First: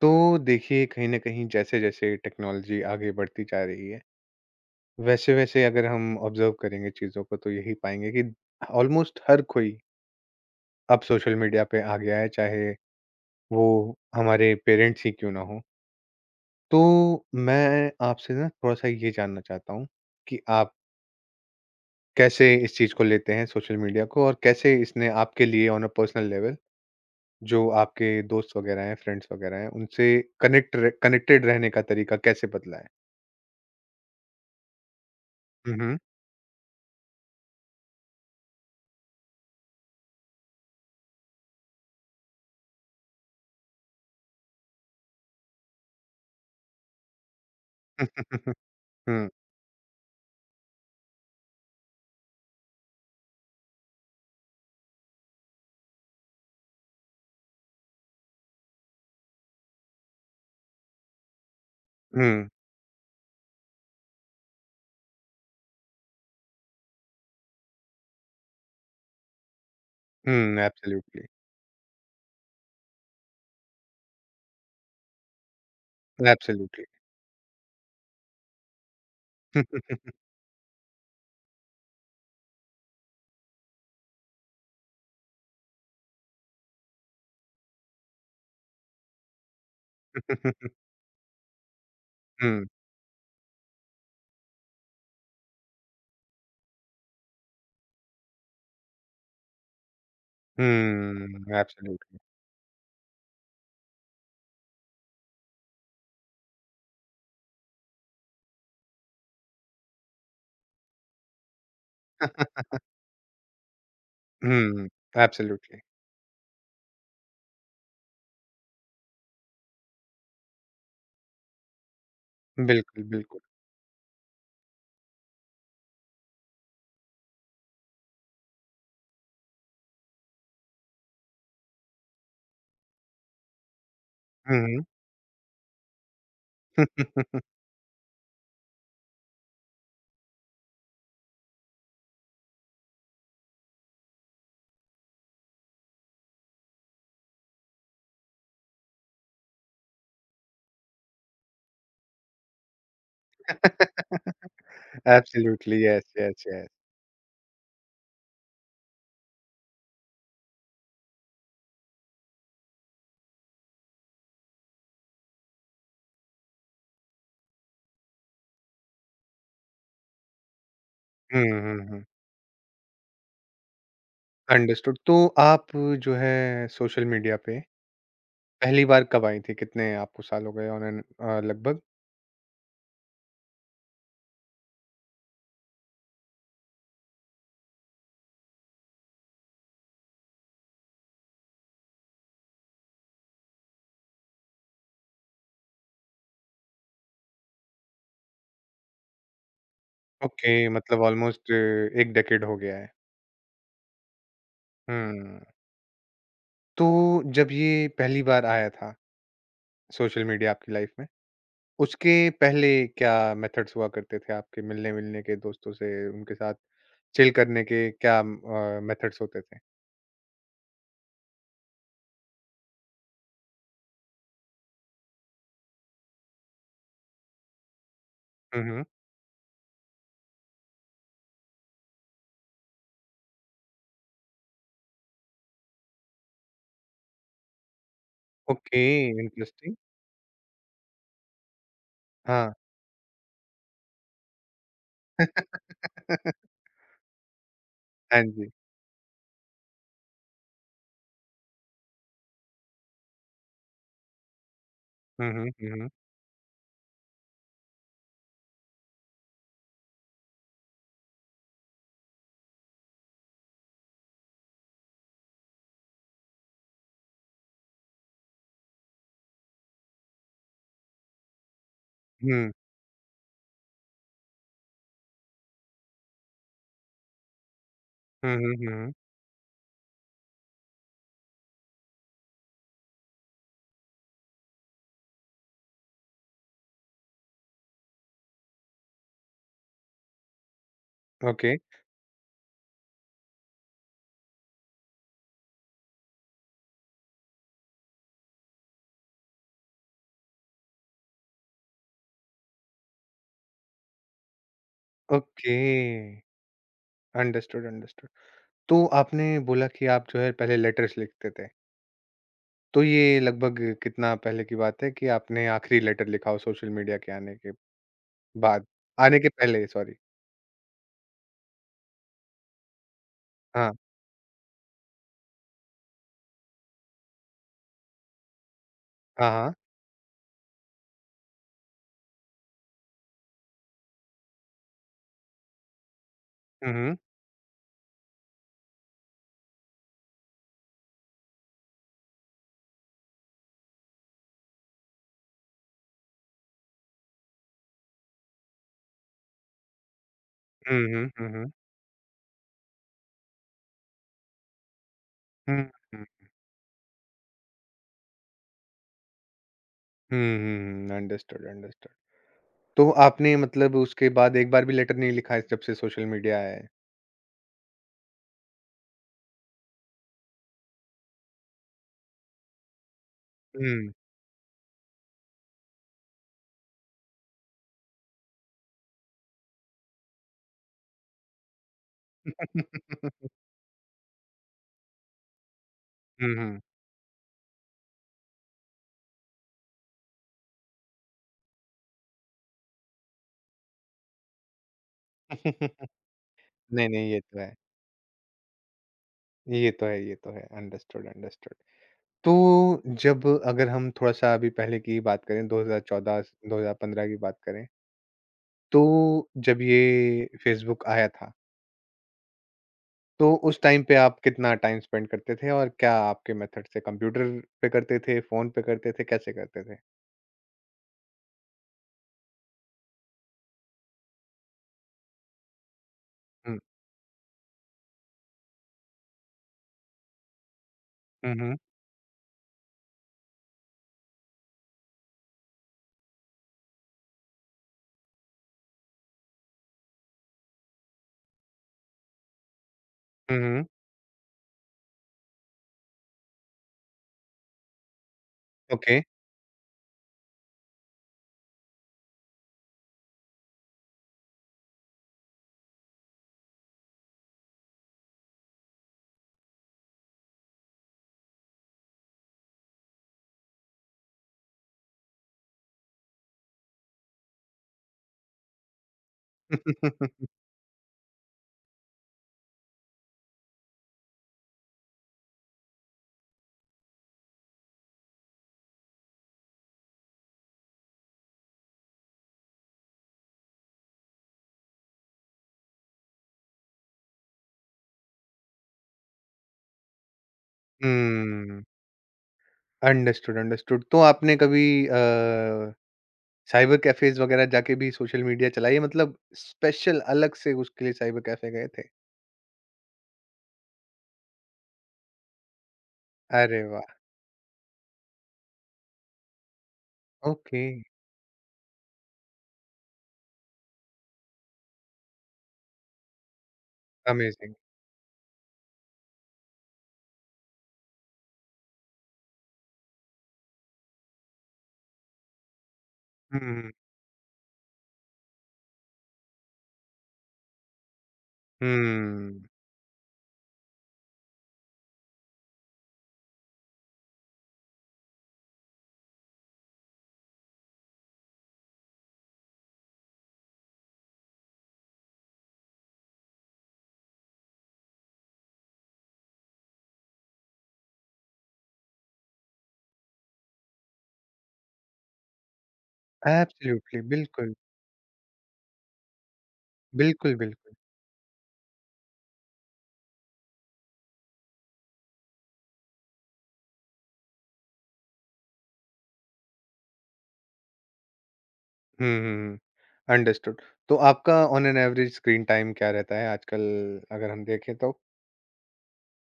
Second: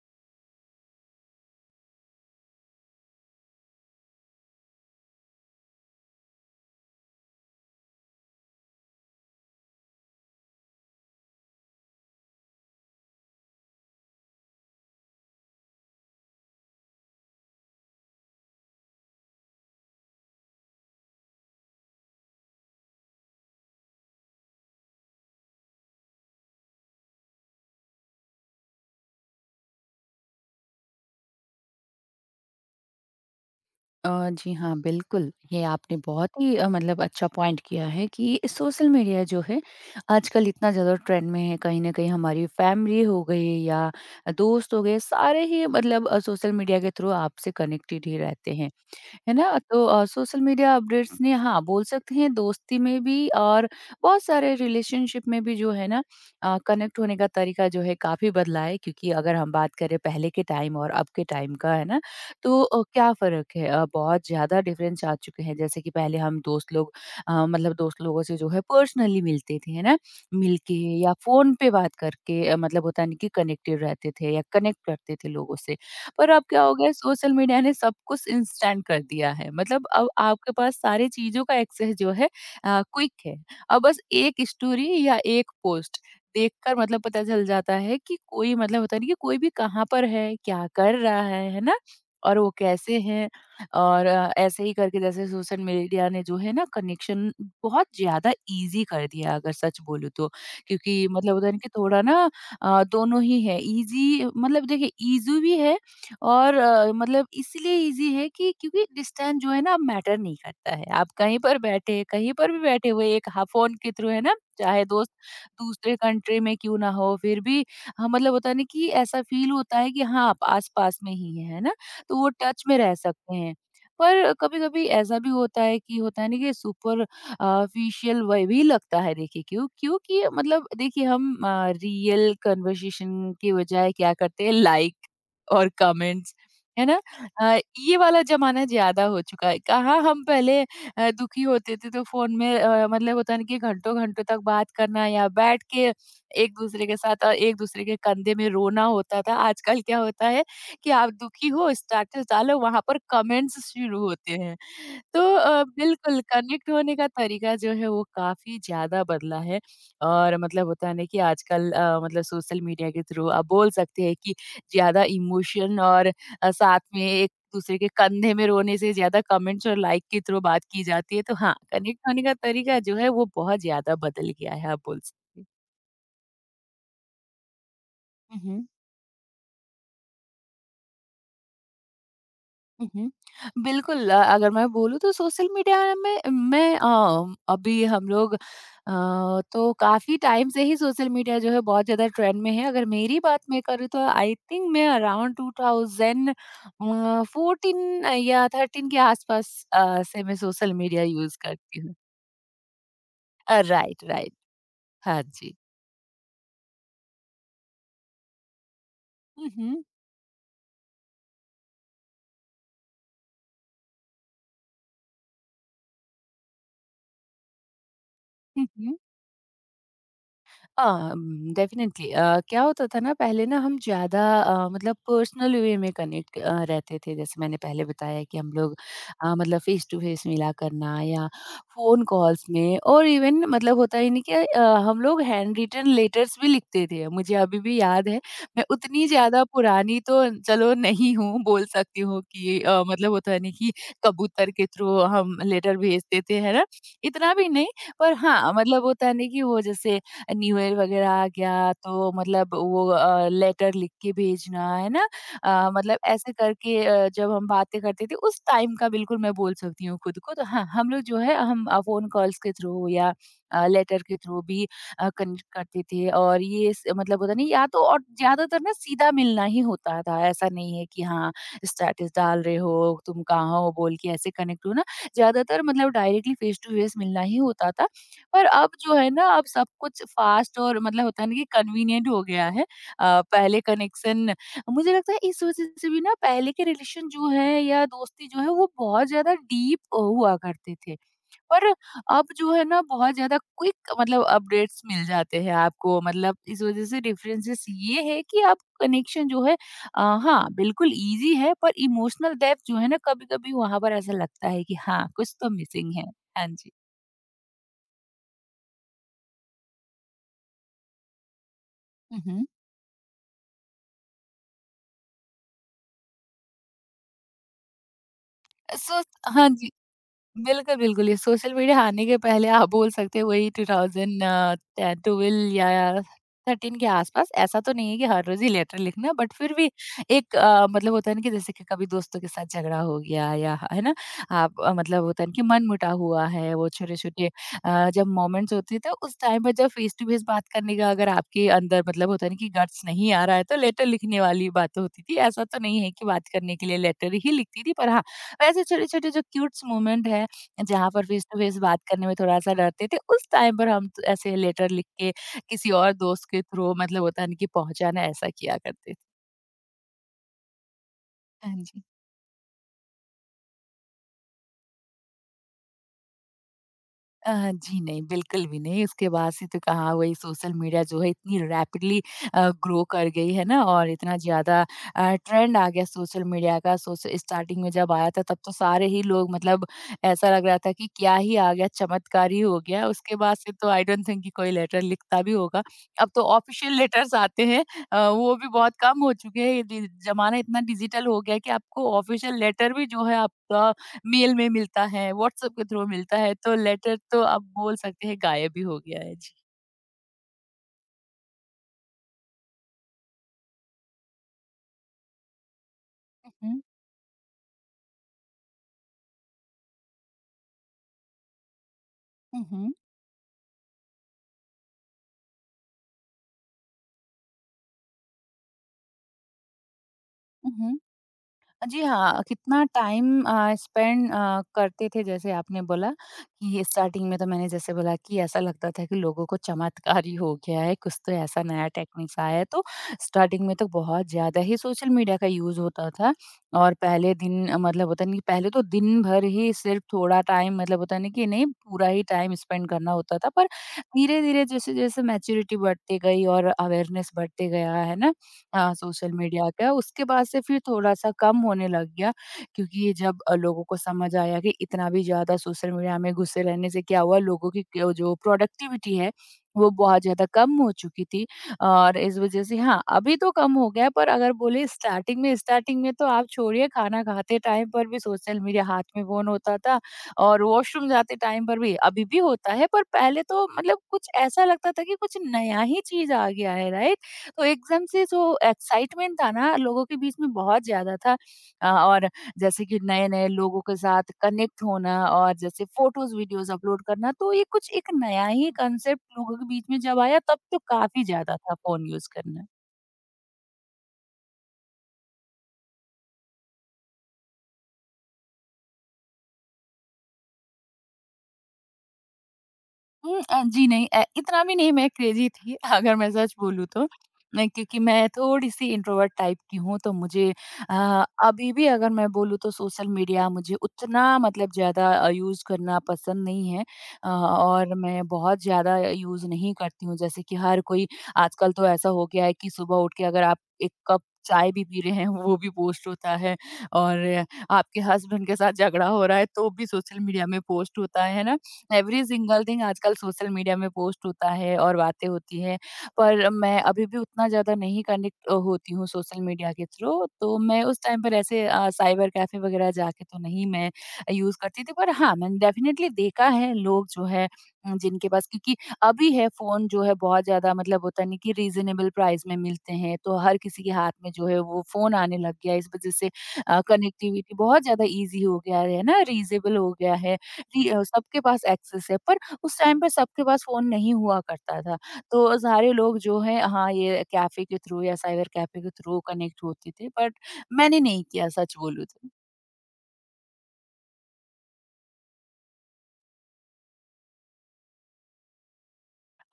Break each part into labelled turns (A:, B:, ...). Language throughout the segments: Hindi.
A: तो देखिए कहीं न कहीं जैसे-जैसे टेक्नोलॉजी आगे बढ़ती जा रही है, वैसे-वैसे अगर हम ऑब्ज़र्व करेंगे चीज़ों को तो यही पाएँगे कि ऑलमोस्ट हर कोई अब सोशल मीडिया पे आ गया है, चाहे वो हमारे पेरेंट्स ही क्यों ना हों। तो मैं आपसे ना थोड़ा-सा ये जानना चाहता हूँ कि आप कैसे इस चीज़ को लेते हैं सोशल मीडिया को और कैसे इसने आपके लिए ऑन अ पर्सनल लेवल जो आपके दोस्त वगैरह हैं, फ्रेंड्स वगैरह हैं, उनसे कनेक्टेड रहने का तरीका कैसे बदला है?
B: जी हाँ, बिल्कुल। ये
A: हुँ,
B: आपने
A: हुँ।
B: बहुत ही मतलब अच्छा पॉइंट किया है कि सोशल मीडिया जो है आजकल इतना ज़्यादा ट्रेंड में है, कहीं न कहीं हमारी फैमिली हो गई या दोस्त हो गए, सारे ही मतलब सोशल मीडिया के थ्रू आपसे कनेक्टेड ही रहते हैं।
A: Mm,
B: है ना? तो सोशल मीडिया अपडेट्स ने हाँ, बोल सकते हैं दोस्ती में भी और बहुत सारे रिलेशनशिप में भी जो है ना, कनेक्ट होने का तरीका जो है काफ़ी बदला है क्योंकि अगर हम बात करें पहले के टाइम और अब के टाइम का, है ना?
A: mm,
B: तो क्या फ़र्क है? बहुत ज़्यादा डिफ़रेंस आ चुके हैं। जैसे कि पहले हम दोस्त लोग मतलब दोस्त लोगों से जो है पर्सनली मिलते थे, है ना? मिल
A: mm,
B: के या
A: absolutely,
B: फ़ोन पे बात करके मतलब होता है ना कि कनेक्टेड रहते थे या कनेक्ट करते थे लोगों से। पर अब क्या हो
A: absolutely.
B: गया है, सोशल मीडिया ने सब कुछ इंस्टेंट कर दिया है। मतलब अब आपके पास सारी चीज़ों का एक्सेस जो है क्विक है। अब बस एक स्टोरी या एक पोस्ट देखकर मतलब पता चल जाता है कि कोई मतलब होता नहीं कि कोई भी कहाँ पर है, क्या कर रहा है ना? और वो
A: Mm,
B: कैसे हैं और ऐसे ही करके जैसे सोशल मीडिया ने जो है ना कनेक्शन बहुत ज़्यादा ईज़ी कर दिया अगर सच बोलूँ तो। क्योंकि मतलब
A: mm,
B: होता है ना कि थोड़ा
A: absolutely.
B: ना दोनों ही है, ईज़ी मतलब देखिए ईज़ी भी है और मतलब इसलिए ईज़ी है कि क्योंकि डिस्टेंस जो है ना अब मैटर नहीं करता है। आप कहीं पर बैठे, कहीं पर भी बैठे हुए एक ह फ़ोन के थ्रू है ना, चाहे
A: Mm,
B: दोस्त
A: absolutely.
B: दूसरे कंट्री में क्यों ना हो, फिर भी हाँ, मतलब होता है ना कि ऐसा फ़ील होता है कि हाँ, आप आस-पास में ही हैं, है ना? तो वो टच में रह
A: बिल्कुल,
B: सकते
A: बिल्कुल।
B: हैं। पर कभी-कभी ऐसा भी होता है कि होता है ना कि सुपर आर्टिफ़िशियल वे भी लगता है। देखिए क्यों? क्योंकि मतलब देखिए हम रियल कन्वर्सेशन की बजाय क्या करते हैं,
A: हुँ, हुँ।
B: लाइक और कमेंट्स, है ना? अ, ये वाला ज़माना ज़्यादा हो चुका है। कहाँ हम पहले दुखी होते थे तो फ़ोन में मतलब होता है ना कि घंटों-घंटों तक बात करना या बैठ के एक-दूसरे के साथ एक-दूसरे के कंधे में रोना होता था। आजकल क्या होता है कि आप दुखी हो, स्टेटस डालो, वहाँ पर कमेंट्स शुरू होते हैं। तो
A: एब्सोल्युटली, यस,
B: बिल्कुल
A: यस, यस।
B: कनेक्ट होने का तरीका जो है वो काफ़ी ज़्यादा बदला है। और मतलब होता है ना कि आजकल मतलब सोशल मीडिया के थ्रू आप बोल सकते हैं कि ज़्यादा इमोशन और साथ में एक दूसरे के कंधे में रोने से ज़्यादा कमेंट्स और लाइक के थ्रू बात की जाती है। तो
A: हुँ,
B: हाँ,
A: हुँ,
B: कनेक्ट
A: हुँ।
B: होने का तरीका जो है वो बहुत ज़्यादा बदल गया है आप
A: अंडरस्टूड।
B: बोल
A: तो
B: सकते
A: आप जो है सोशल मीडिया पे
B: हैं।
A: पहली बार कब आई थी? कितने आपको साल हो गए ऑन एन लगभग?
B: उहुँ। बिल्कुल, अगर मैं बोलूँ तो सोशल मीडिया में मैं अभी हम लोग तो काफ़ी टाइम से ही सोशल मीडिया जो है बहुत ज़्यादा ट्रेंड में है। अगर मेरी बात मैं करूँ तो आई थिंक मैं अराउंड 2000 14 या 13 के आसपास से मैं
A: ओके,
B: सोशल
A: मतलब
B: मीडिया यूज़
A: ऑलमोस्ट
B: करती हूँ।
A: 1 डेकेड हो गया है।
B: Right, right. हाँ
A: हुँ।
B: जी।
A: तो जब ये पहली बार आया था
B: हुँ, हुँ।
A: सोशल मीडिया आपकी लाइफ में उसके पहले क्या मेथड्स हुआ करते थे आपके मिलने-विलने के, दोस्तों से, उनके साथ चिल करने के क्या
B: हुँ, हुँ।
A: मेथड्स होते थे?
B: अ, डेफिनिटली, क्या होता था ना, पहले ना हम ज़्यादा मतलब पर्सनल वे में कनेक्ट रहते थे। जैसे मैंने पहले बताया कि हम
A: हुँ,
B: लोग
A: हुँ।
B: मतलब फेस टू फेस मिला करना या फ़ोन कॉल्स में, और इवन मतलब होता ही नहीं कि हम लोग हैंड रिटन लेटर्स भी लिखते थे, मुझे अभी भी याद है। मैं
A: ओके,
B: उतनी ज़्यादा
A: इंटरेस्टिंग।
B: पुरानी तो चलो नहीं हूँ, बोल सकती हूँ
A: हाँ।
B: कि मतलब होता नहीं कि कबूतर के थ्रू हम लेटर भेजते थे, है ना? इतना भी नहीं। पर
A: हाँ जी।
B: हाँ, मतलब होता नहीं कि वो जैसे न्यू ईयर वगैरह आ गया तो मतलब वो लेटर लिख के भेजना, है ना?
A: हुँ, हुँ, हुँ, हुँ।
B: मतलब ऐसे करके, जब हम बातें करते थे उस टाइम का बिल्कुल मैं बोल सकती हूँ खुद को। तो हाँ, हम लोग जो है हम फ़ोन कॉल्स के थ्रू या लेटर के थ्रू भी कनेक्ट करते थे। और ये स मतलब होता नहीं, या तो और ज़्यादातर ना सीधा मिलना ही होता था। ऐसा नहीं है कि हाँ, स्टेटस डाल
A: हुँ।
B: रहे हो, तुम कहाँ हो बोल के ऐसे कनेक्ट हो ना। ज़्यादातर मतलब डायरेक्टली फेस टू फेस मिलना ही होता था।
A: हुँ,
B: पर
A: हुँ,
B: अब
A: हुँ, हुँ।
B: जो है ना, अब सब कुछ फ़ास्ट और मतलब होता है ना कि कन्वीनिएंट हो गया है। पहले कनेक्शन, मुझे लगता है इस वज़ह से भी ना पहले के रिलेशन जो है या दोस्ती जो है वो बहुत ज़्यादा डीप हुआ करते थे।
A: ओके,
B: पर अब जो है ना, बहुत ज़्यादा क्विक मतलब अपडेट्स मिल जाते हैं आपको। मतलब इस वज़ह से डिफरेंसेस ये है कि आप कनेक्शन जो है हाँ, बिल्कुल ईज़ी है, पर इमोशनल डेप्थ जो है ना, कभी-कभी वहाँ पर ऐसा लगता है कि हाँ, कुछ तो
A: ओके।
B: मिसिंग है। हाँ जी।
A: Understood, understood. तो आपने बोला कि आप जो है पहले लेटर्स लिखते थे।
B: हुँ, हुँ।
A: तो ये लगभग कितना पहले की बात है कि आपने आखिरी लेटर लिखा हो सोशल मीडिया के आने के बाद?
B: सो
A: आने के
B: हाँ
A: पहले
B: जी।
A: सॉरी।
B: बिल्कुल, बिल्कुल, ये सोशल मीडिया आने के पहले आप बोल सकते हैं वही
A: हाँ।
B: 2010, 12 या 13 के आसपास। ऐसा तो नहीं है कि हर रोज़ ही लेटर लिखना,
A: हाँ,
B: बट फिर
A: हाँ।
B: भी एक, मतलब होता है ना कि जैसे कि कभी दोस्तों के साथ झगड़ा हो गया, या है ना? आप मतलब होता है ना कि मनमुटाव हुआ है, वो
A: हुँ, हुँ।
B: छोटे-छोटे जब मोमेंट्स होते हैं, तो उस टाइम पर जब फेस टू फेस बात करने का अगर आपके अंदर मतलब होता है ना कि गट्स नहीं आ रहा है, तो लेटर लिखने वाली बात होती थी। ऐसा तो नहीं है कि बात करने के लिए लेटर ही लिखती थी, पर हाँ, वैसे छोटे-छोटे जो क्यूट्स मोमेंट है,
A: हुँ,
B: जहाँ
A: हुँ,
B: पर फेस
A: हुँ,
B: टू
A: हुँ।
B: फेस बात करने में थोड़ा-सा डरते थे, उस टाइम पर हम तो ऐसे लेटर लिख के
A: हुँ,
B: किसी और
A: हुँ।
B: दोस्त के थ्रू मतलब होता है ना कि पहुँचाना, ऐसा किया करते थे।
A: हुँ, हुँ। अंडरस्टूड,
B: हाँ जी।
A: अंडरस्टूड। तो आपने मतलब उसके बाद एक बार भी लेटर नहीं लिखा है जब से सोशल मीडिया आया है?
B: अ, जी नहीं, बिल्कुल भी नहीं। उसके बाद से तो कहाँ, वही सोशल मीडिया जो है इतनी रैपिडली ग्रो कर गई है ना, और
A: हुँ।
B: इतना ज़्यादा ट्रेंड आ गया सोशल मीडिया का। सोश स्टार्टिंग में जब आया था तब तो सारे ही लोग मतलब ऐसा लग रहा था कि क्या ही आ गया, चमत्कार ही हो गया। उसके बाद से तो आई डोंट थिंक कि कोई लेटर लिखता भी होगा। अब तो
A: हुँ, हुँ।
B: ऑफ़िशियल लेटर्स आते हैं, वो भी बहुत कम हो चुके हैं। ये डि ज़माना इतना डिजिटल हो गया है कि आपको ऑफ़िशियल लेटर भी जो है आपका मेल में मिलता है, व्हाट्सएप के थ्रू मिलता है, तो
A: नहीं,
B: लेटर
A: नहीं, ये
B: तो
A: तो
B: आप
A: है।
B: बोल सकते हैं गायब ही हो गया है। जी।
A: ये तो है, ये तो है। Understood, understood. तो जब अगर हम थोड़ा-सा अभी पहले की बात करें 2014
B: हुँ,
A: 2015 की बात करें, तो जब ये फ़ेसबुक आया था,
B: हुँ, हुँ,
A: तो उस टाइम पे आप कितना टाइम स्पेंड करते थे और क्या आपके मेथड से कंप्यूटर पे करते थे, फ़ोन पे करते थे, कैसे करते थे?
B: हुँ, हुँ। जी हाँ, कितना टाइम स्पेंड करते थे जैसे आपने बोला कि स्टार्टिंग में, तो मैंने जैसे बोला कि ऐसा लगता था कि लोगों को चमत्कार ही हो गया है, कुछ तो
A: हुँ,
B: ऐसा
A: हुँ।
B: नया टेक्निक्स आया है, तो स्टार्टिंग में तो बहुत ज़्यादा ही सोशल मीडिया का यूज़ होता था। और पहले दिन मतलब होता नहीं पहले तो दिन भर ही, सिर्फ थोड़ा टाइम मतलब होता नहीं कि नहीं, पूरा ही टाइम स्पेंड करना होता था।
A: हुँ,
B: पर
A: हुँ।
B: धीरे-धीरे जैसे-जैसे मैच्योरिटी बढ़ती गई और अवेयरनेस बढ़ते गया है ना,
A: ओके।
B: सोशल मीडिया का उसके बाद से फिर थोड़ा-सा कम होने लग गया, क्योंकि जब लोगों को समझ आया कि इतना भी ज़्यादा सोशल मीडिया में घुसे रहने से क्या हुआ, लोगों की क जो प्रोडक्टिविटी है, वो बहुत ज़्यादा कम हो चुकी थी। और इस वज़ह से हाँ, अभी तो कम हो गया है, पर अगर बोले स्टार्टिंग में, स्टार्टिंग में तो आप छोड़िए, खाना खाते टाइम पर भी सोशल मीडिया, हाथ में फ़ोन होता था और वॉशरूम जाते टाइम पर भी। अभी भी होता है, पर पहले तो मतलब कुछ ऐसा लगता था कि कुछ नया ही चीज़ आ गया है, राइट? तो एकदम से जो एक्साइटमेंट था ना लोगों के बीच में, बहुत ज़्यादा था और जैसे कि नए-नए लोगों के साथ कनेक्ट होना और जैसे फ़ोटोज़, वीडियोज़ अपलोड करना, तो ये कुछ एक नया ही कॉन्सेप्ट लोगों के बीच में जब आया तब तो काफ़ी ज़्यादा था
A: हुँ।
B: फ़ोन यूज़ करना।
A: Understood, understood. तो आपने कभी साइबर कैफ़ेज़ वगैरह जाके भी सोशल मीडिया चलाई है? मतलब स्पेशल अलग से उसके लिए साइबर कैफ़े गए थे?
B: हुँ, जी नहीं, इतना भी नहीं मैं क्रेज़ी थी अगर मैं सच
A: अरे
B: बोलूँ
A: वाह!
B: तो। मैं, क्योंकि मैं थोड़ी-सी इंट्रोवर्ट टाइप की हूँ, तो मुझे
A: ओके,
B: अभी भी अगर मैं बोलूँ तो सोशल मीडिया मुझे उतना मतलब ज़्यादा यूज़ करना पसंद नहीं है।
A: अमेज़िंग।
B: और मैं बहुत ज़्यादा यूज़ नहीं करती हूँ जैसे कि हर कोई। आजकल तो ऐसा हो गया है कि सुबह उठ के अगर आप 1 कप चाय भी पी रहे हैं वो भी पोस्ट होता है,
A: हुँ,
B: और आपके हस्बैंड के साथ झगड़ा हो रहा है तो भी सोशल मीडिया में पोस्ट होता है ना? एवरी
A: हुँ।
B: सिंगल थिंग आजकल सोशल मीडिया में पोस्ट होता है और बातें होती है। पर मैं अभी भी उतना ज़्यादा नहीं कनेक्ट होती हूँ सोशल मीडिया के थ्रू। तो मैं उस टाइम पर ऐसे साइबर कैफ़े वगैरह जाके तो नहीं मैं यूज़ करती थी। पर हाँ, मैंने डेफ़िनेटली देखा है लोग जो है जिनके पास, क्योंकि अभी है फ़ोन जो है बहुत ज़्यादा मतलब होता नहीं कि रीज़नेबल प्राइस में मिलते हैं, तो हर किसी के हाथ में जो है वो फ़ोन आने लग गया है। इस वज़ह से
A: एब्सोल्युटली,
B: कनेक्टिविटी
A: बिल्कुल।
B: बहुत ज़्यादा ईज़ी हो गया है ना, रीज़नेबल हो गया है।
A: बिल्कुल,
B: जी,
A: बिल्कुल।
B: सबके पास एक्सेस है, पर उस टाइम पे सबके पास फ़ोन नहीं हुआ करता था। तो सारे लोग जो है हाँ, ये कैफ़े के थ्रू या साइबर कैफ़े के थ्रू कनेक्ट होते थे, बट मैंने नहीं किया सच बोलूँ
A: हुँ,
B: तो।
A: हुँ, हुँ। अंडरस्टूड। तो आपका on an average screen time क्या रहता है आजकल अगर हम देखें तो?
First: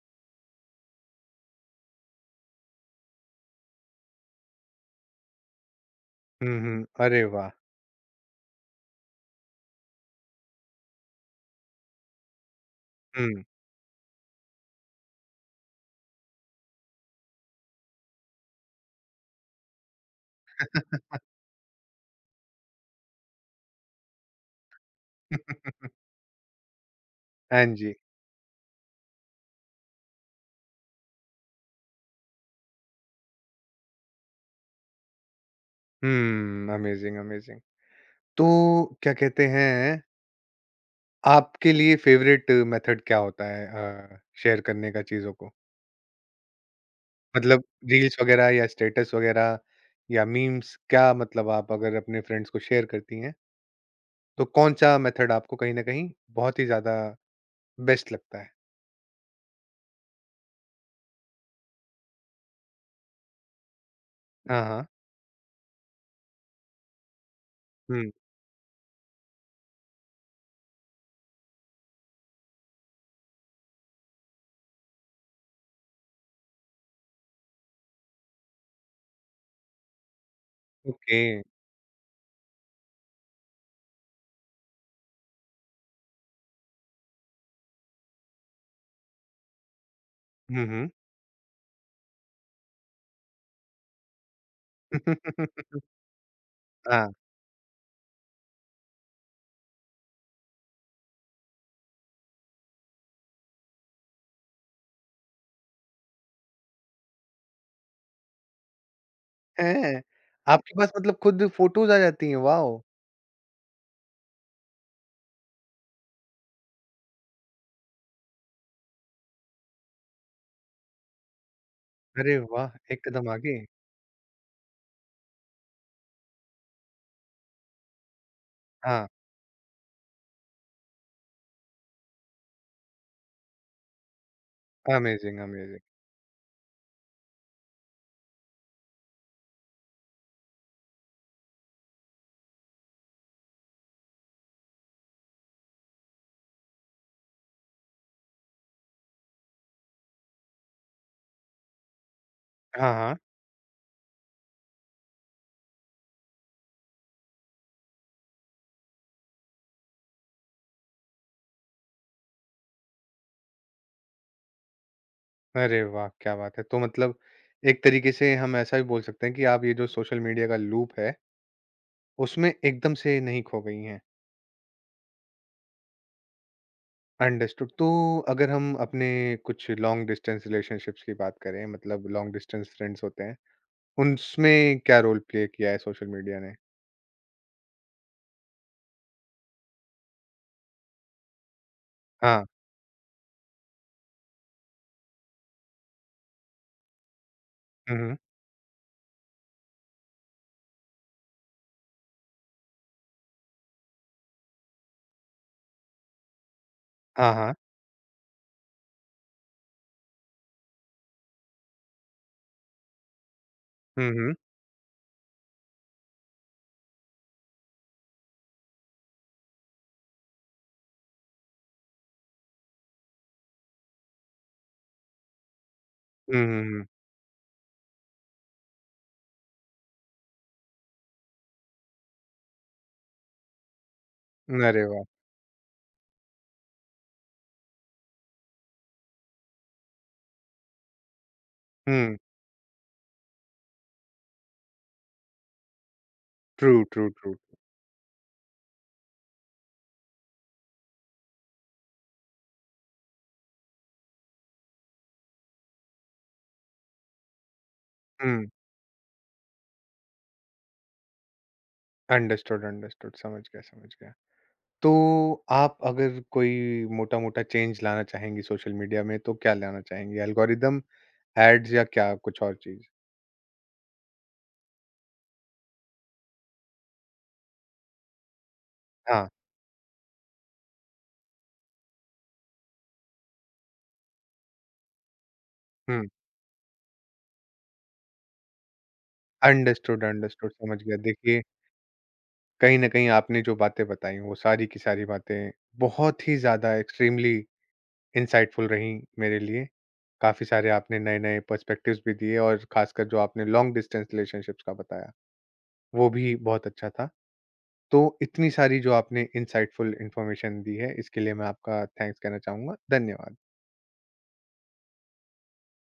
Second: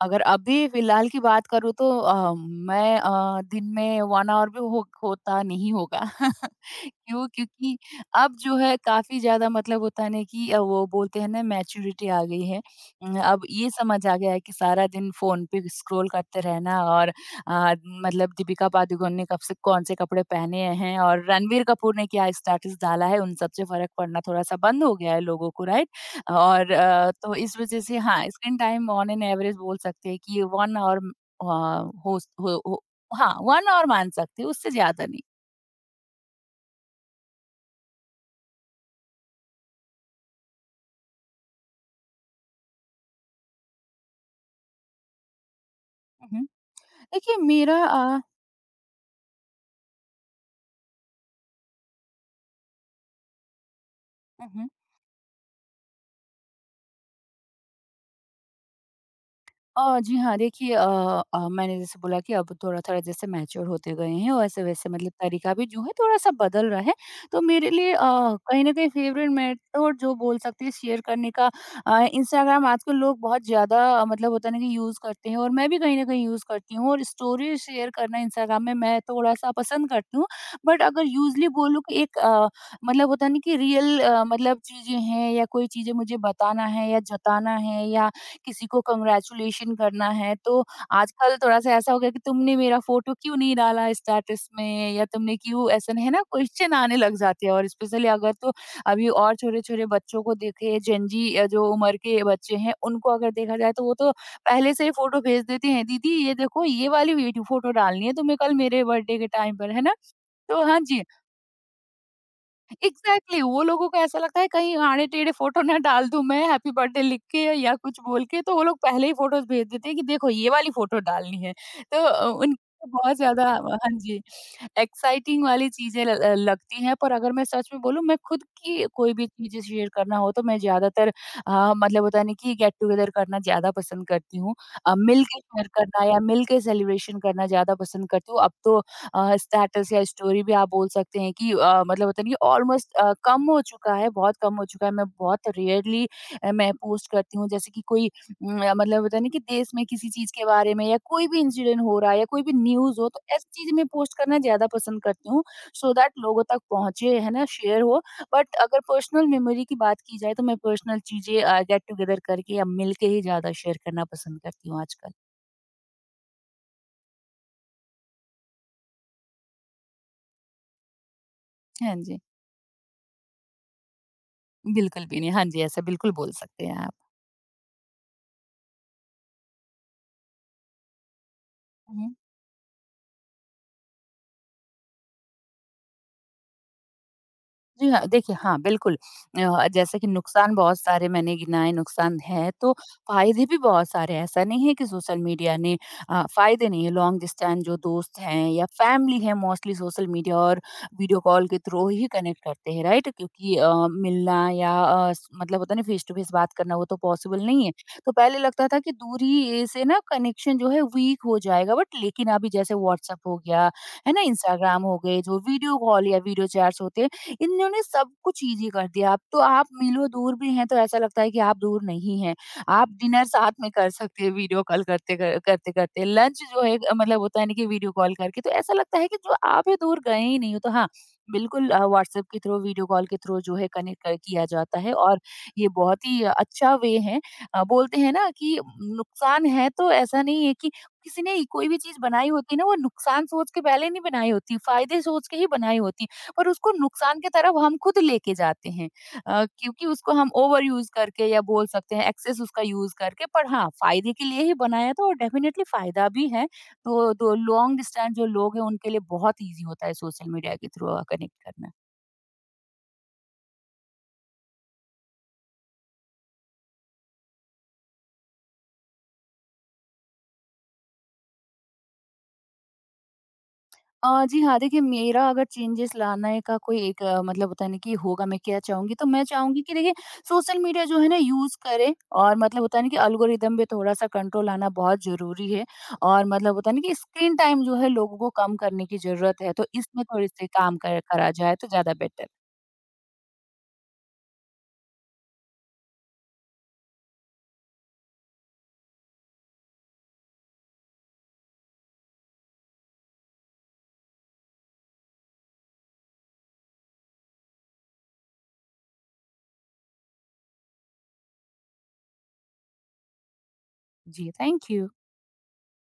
B: अगर अभी फिलहाल की बात करूँ तो मैं दिन में 1 आवर भी हो होता नहीं होगा।
A: हुँ, हुँ। अरे
B: क्यों?
A: वाह!
B: क्योंकि अब जो है काफ़ी ज़्यादा मतलब होता है ना कि वो बोलते हैं ना, मैच्योरिटी आ गई है। अब
A: हुँ।
B: ये समझ आ गया है कि सारा दिन फ़ोन पे स्क्रॉल करते रहना और मतलब दीपिका पादुकोण ने कब से कौन से कपड़े पहने हैं और रणबीर कपूर ने क्या स्टेटस डाला है, उन सब से फ़र्क पड़ना थोड़ा-सा बंद हो गया है लोगों को, राइट? और तो इस
A: हाँ
B: वज़ह
A: जी।
B: से हाँ, screen time on an average बोल सकते हैं कि 1 ऑवर अ, हो स हो हाँ, 1 ऑवर मान सकते हैं, उससे ज़्यादा नहीं।
A: हुँ, अमेज़िंग, अमेज़िंग। तो क्या कहते हैं, आपके लिए फ़ेवरेट मेथड क्या होता है शेयर करने का चीज़ों को?
B: हुँ, हुँ। देखिए,
A: मतलब
B: मेरा
A: रील्स वगैरह या स्टेटस वगैरह या मीम्स क्या मतलब आप अगर अपने फ्रेंड्स को शेयर करती हैं, तो
B: हुँ, हुँ।
A: कौन-सा मेथड आपको कहीं न कहीं बहुत ही ज़्यादा बेस्ट लगता है?
B: जी हाँ, देखिए मैंने जैसे बोला कि अब थोड़ा-थोड़ा जैसे मैच्योर होते गए हैं
A: हाँ, हाँ।
B: वैसे-वैसे मतलब तरीका भी जो है थोड़ा-सा बदल रहा है। तो मेरे लिए
A: हुँ,
B: कहीं न कहीं फेवरेट मेथड जो बोल सकते हैं शेयर करने का, इंस्टाग्राम। आजकल लोग बहुत ज़्यादा मतलब होता है ना कि यूज़ करते हैं और मैं भी कहीं न कहीं यूज़ करती हूँ और स्टोरी शेयर करना इंस्टाग्राम में मैं थोड़ा-सा पसंद करती हूँ। बट अगर
A: ओके।
B: यूज़ुअली बोलूँ कि एक मतलब होता है ना कि रियल मतलब चीज़ें हैं या कोई चीज़ें मुझे बताना है या जताना है या किसी को कांग्रेचुलेशन करना है, तो
A: हुँ, हुँ।
B: आजकल थोड़ा-सा ऐसा हो गया कि तुमने मेरा फ़ोटो क्यों नहीं डाला स्टेटस में या तुमने क्यों, ऐसा है ना, क्वेश्चन आने
A: हाँ,
B: लग जाते हैं। और स्पेशली अगर तो अभी और छोटे-छोटे बच्चों को देखें जेन जी जो उम्र के बच्चे हैं, उनको अगर देखा जाए तो वो तो पहले से ही फ़ोटो भेज देते हैं, दीदी ये देखो ये वाली वीडियो फ़ोटो डालनी है तुम्हें कल मेरे बर्थडे के टाइम पर, है ना?
A: हैं?
B: तो
A: आपके
B: हाँ
A: पास
B: जी।
A: मतलब खुद फ़ोटोज़ आ जाती हैं, वॉव!
B: एग्ज़ैक्टली, वो लोगों को ऐसा लगता है कहीं आड़े-टेढ़े फ़ोटो ना डाल दूँ मैं हैप्पी बर्थडे लिख के या कुछ बोल के, तो वो लोग पहले ही फ़ोटोज़ भेज देते हैं कि देखो ये वाली फ़ोटो डालनी है। तो
A: अरे
B: उनके
A: वाह!
B: लिए
A: एक
B: बहुत
A: कदम
B: ज़्यादा
A: आगे।
B: हाँ जी, एक्साइटिंग वाली चीज़ें लगती हैं। पर अगर मैं सच में बोलूँ मैं खुद की
A: हाँ,
B: कोई भी चीज़ें शेयर करना हो तो मैं ज़्यादातर मतलब होता है ना कि गेट-टुगेदर करना ज़्यादा पसंद करती हूँ। मिल
A: अमेज़िंग,
B: के शेयर
A: अमेज़िंग।
B: करना या मिल के सेलिब्रेशन करना ज़्यादा पसंद करती हूँ। अब तो स्टेटस या स्टोरी भी आप बोल सकते हैं कि मतलब होता नहीं, ऑलमोस्ट कम हो चुका है, बहुत कम हो चुका है। मैं बहुत रेयरली मैं पोस्ट करती हूँ, जैसे कि कोई मतलब होता है ना कि देश में किसी चीज़ के बारे में या कोई भी इंसिडेंट हो रहा है या कोई भी
A: हाँ,
B: न्यूज़ हो,
A: हाँ।
B: तो ऐसी चीज़ें मैं पोस्ट करना ज़्यादा पसंद करती हूँ सो दैट लोगों तक पहुँचे, है ना, शेयर हो। बट अगर पर्सनल मेमोरी की बात की जाए तो मैं पर्सनल चीज़ें गेट टुगेदर करके या मिलके ही ज़्यादा शेयर करना पसंद करती हूँ आजकल।
A: अरे वाह! क्या बात है। तो मतलब एक तरीके से हम ऐसा भी बोल सकते हैं कि आप ये जो सोशल मीडिया का लूप है,
B: हाँ जी।
A: उसमें एकदम से नहीं खो गई हैं।
B: बिल्कुल भी नहीं। हाँ जी, ऐसा बिल्कुल बोल सकते हैं आप।
A: अंडरस्टूड। तो अगर हम अपने कुछ लॉन्ग डिस्टेंस रिलेशनशिप्स की बात करें, मतलब
B: हुँ।
A: लॉन्ग डिस्टेंस फ्रेंड्स होते हैं, उसमें क्या रोल प्ले किया है सोशल मीडिया ने?
B: जी हाँ, देखिए हाँ, बिल्कुल जैसे कि नुकसान बहुत सारे मैंने गिनाए, नुकसान
A: हाँ।
B: हैं, तो फ़ायदे भी बहुत सारे हैं। ऐसा नहीं है कि सोशल मीडिया ने फ़ायदे नहीं है। लॉन्ग डिस्टेंस जो
A: हुँ, हुँ।
B: दोस्त हैं या फैमिली है मोस्टली सोशल मीडिया और वीडियो कॉल के थ्रू ही कनेक्ट करते हैं, राइट? क्योंकि मिलना या अ, स मतलब होता है ना फेस टू फेस बात करना, वो तो
A: हाँ,
B: पॉसिबल
A: हाँ।
B: नहीं है। तो पहले लगता था कि दूरी से ना कनेक्शन जो है वीक हो जाएगा, बट लेकिन अभी जैसे व्हाट्सएप हो गया,
A: हुँ,
B: है ना?
A: हुँ।
B: इंस्टाग्राम हो गए, जो वीडियो कॉल या वीडियो चैट्स होते हैं इन्होंने सब कुछ ईज़ी कर दिया। अब तो आप मीलों दूर भी हैं तो ऐसा लगता है कि आप दूर नहीं हैं। आप डिनर साथ में कर सकते हैं वीडियो कॉल करते-करते। लंच
A: हुँ,
B: जो है
A: हुँ,
B: मतलब होता है ना कि वीडियो कॉल करके, तो ऐसा लगता है कि जो आप है दूर गए ही नहीं हो। तो हाँ, बिल्कुल व्हाट्सएप के थ्रू, वीडियो कॉल के थ्रू जो है कनेक्ट कर किया
A: हुँ।
B: जाता
A: अरे
B: है
A: वाह!
B: और ये बहुत ही अच्छा वे है। बोलते हैं ना कि नुकसान है, तो ऐसा नहीं है कि किसी ने कोई भी चीज़
A: हुँ।
B: बनाई होती है ना वो नुकसान सोच के पहले नहीं बनाई होती, फ़ायदे सोच के ही बनाई होती। पर उसको
A: ट्रू, ट्रू,
B: नुकसान की
A: ट्रू।
B: तरफ हम खुद लेके जाते हैं क्योंकि उसको हम ओवर यूज करके या बोल सकते हैं एक्सेस उसका यूज करके। पर हाँ, फायदे के लिए ही बनाया था और डेफिनेटली फायदा भी है, तो लॉन्ग डिस्टेंस जो
A: हुँ।
B: लोग हैं उनके लिए बहुत ईजी होता है सोशल मीडिया के थ्रू कनेक्ट करना।
A: Understood, understood. समझ गया, समझ गया। तो आप अगर कोई मोटा-मोटा चेंज लाना चाहेंगी सोशल मीडिया में तो क्या लाना चाहेंगी? एल्गोरिदम, ऐड्स या क्या कुछ और चीज़?
B: जी हाँ, देखिए मेरा अगर चेंजेस लाने का कोई एक मतलब होता है ना कि होगा मैं क्या चाहूँगी, तो मैं
A: हाँ,
B: चाहूँगी कि देखिए सोशल मीडिया जो है ना यूज़ करें और मतलब होता है ना कि एल्गोरिदम पे थोड़ा-सा कंट्रोल आना बहुत ज़रूरी है।
A: हुँ।
B: और मतलब होता है ना कि स्क्रीन टाइम जो है लोगों को कम करने की ज़रूरत है, तो
A: अंडरस्टूड,
B: इसमें थोड़े-से
A: अंडरस्टूड,
B: काम
A: समझ गया।
B: कर करा
A: देखिए,
B: जाए तो ज़्यादा बेटर।
A: कहीं न कहीं आपने जो बातें बताई वो सारी की सारी बातें बहुत ही ज़्यादा एक्सट्रीमली इनसाइटफुल रहीं मेरे लिए। काफ़ी सारे आपने नए-नए पर्सपेक्टिव्स भी दिए और खासकर जो आपने लॉन्ग डिस्टेंस रिलेशनशिप्स का बताया, वो भी बहुत अच्छा था। तो इतनी सारी जो आपने इनसाइटफुल इन्फॉर्मेशन दी है इसके लिए मैं आपका थैंक्स कहना चाहूँगा। धन्यवाद।
B: जी, थैंक यू।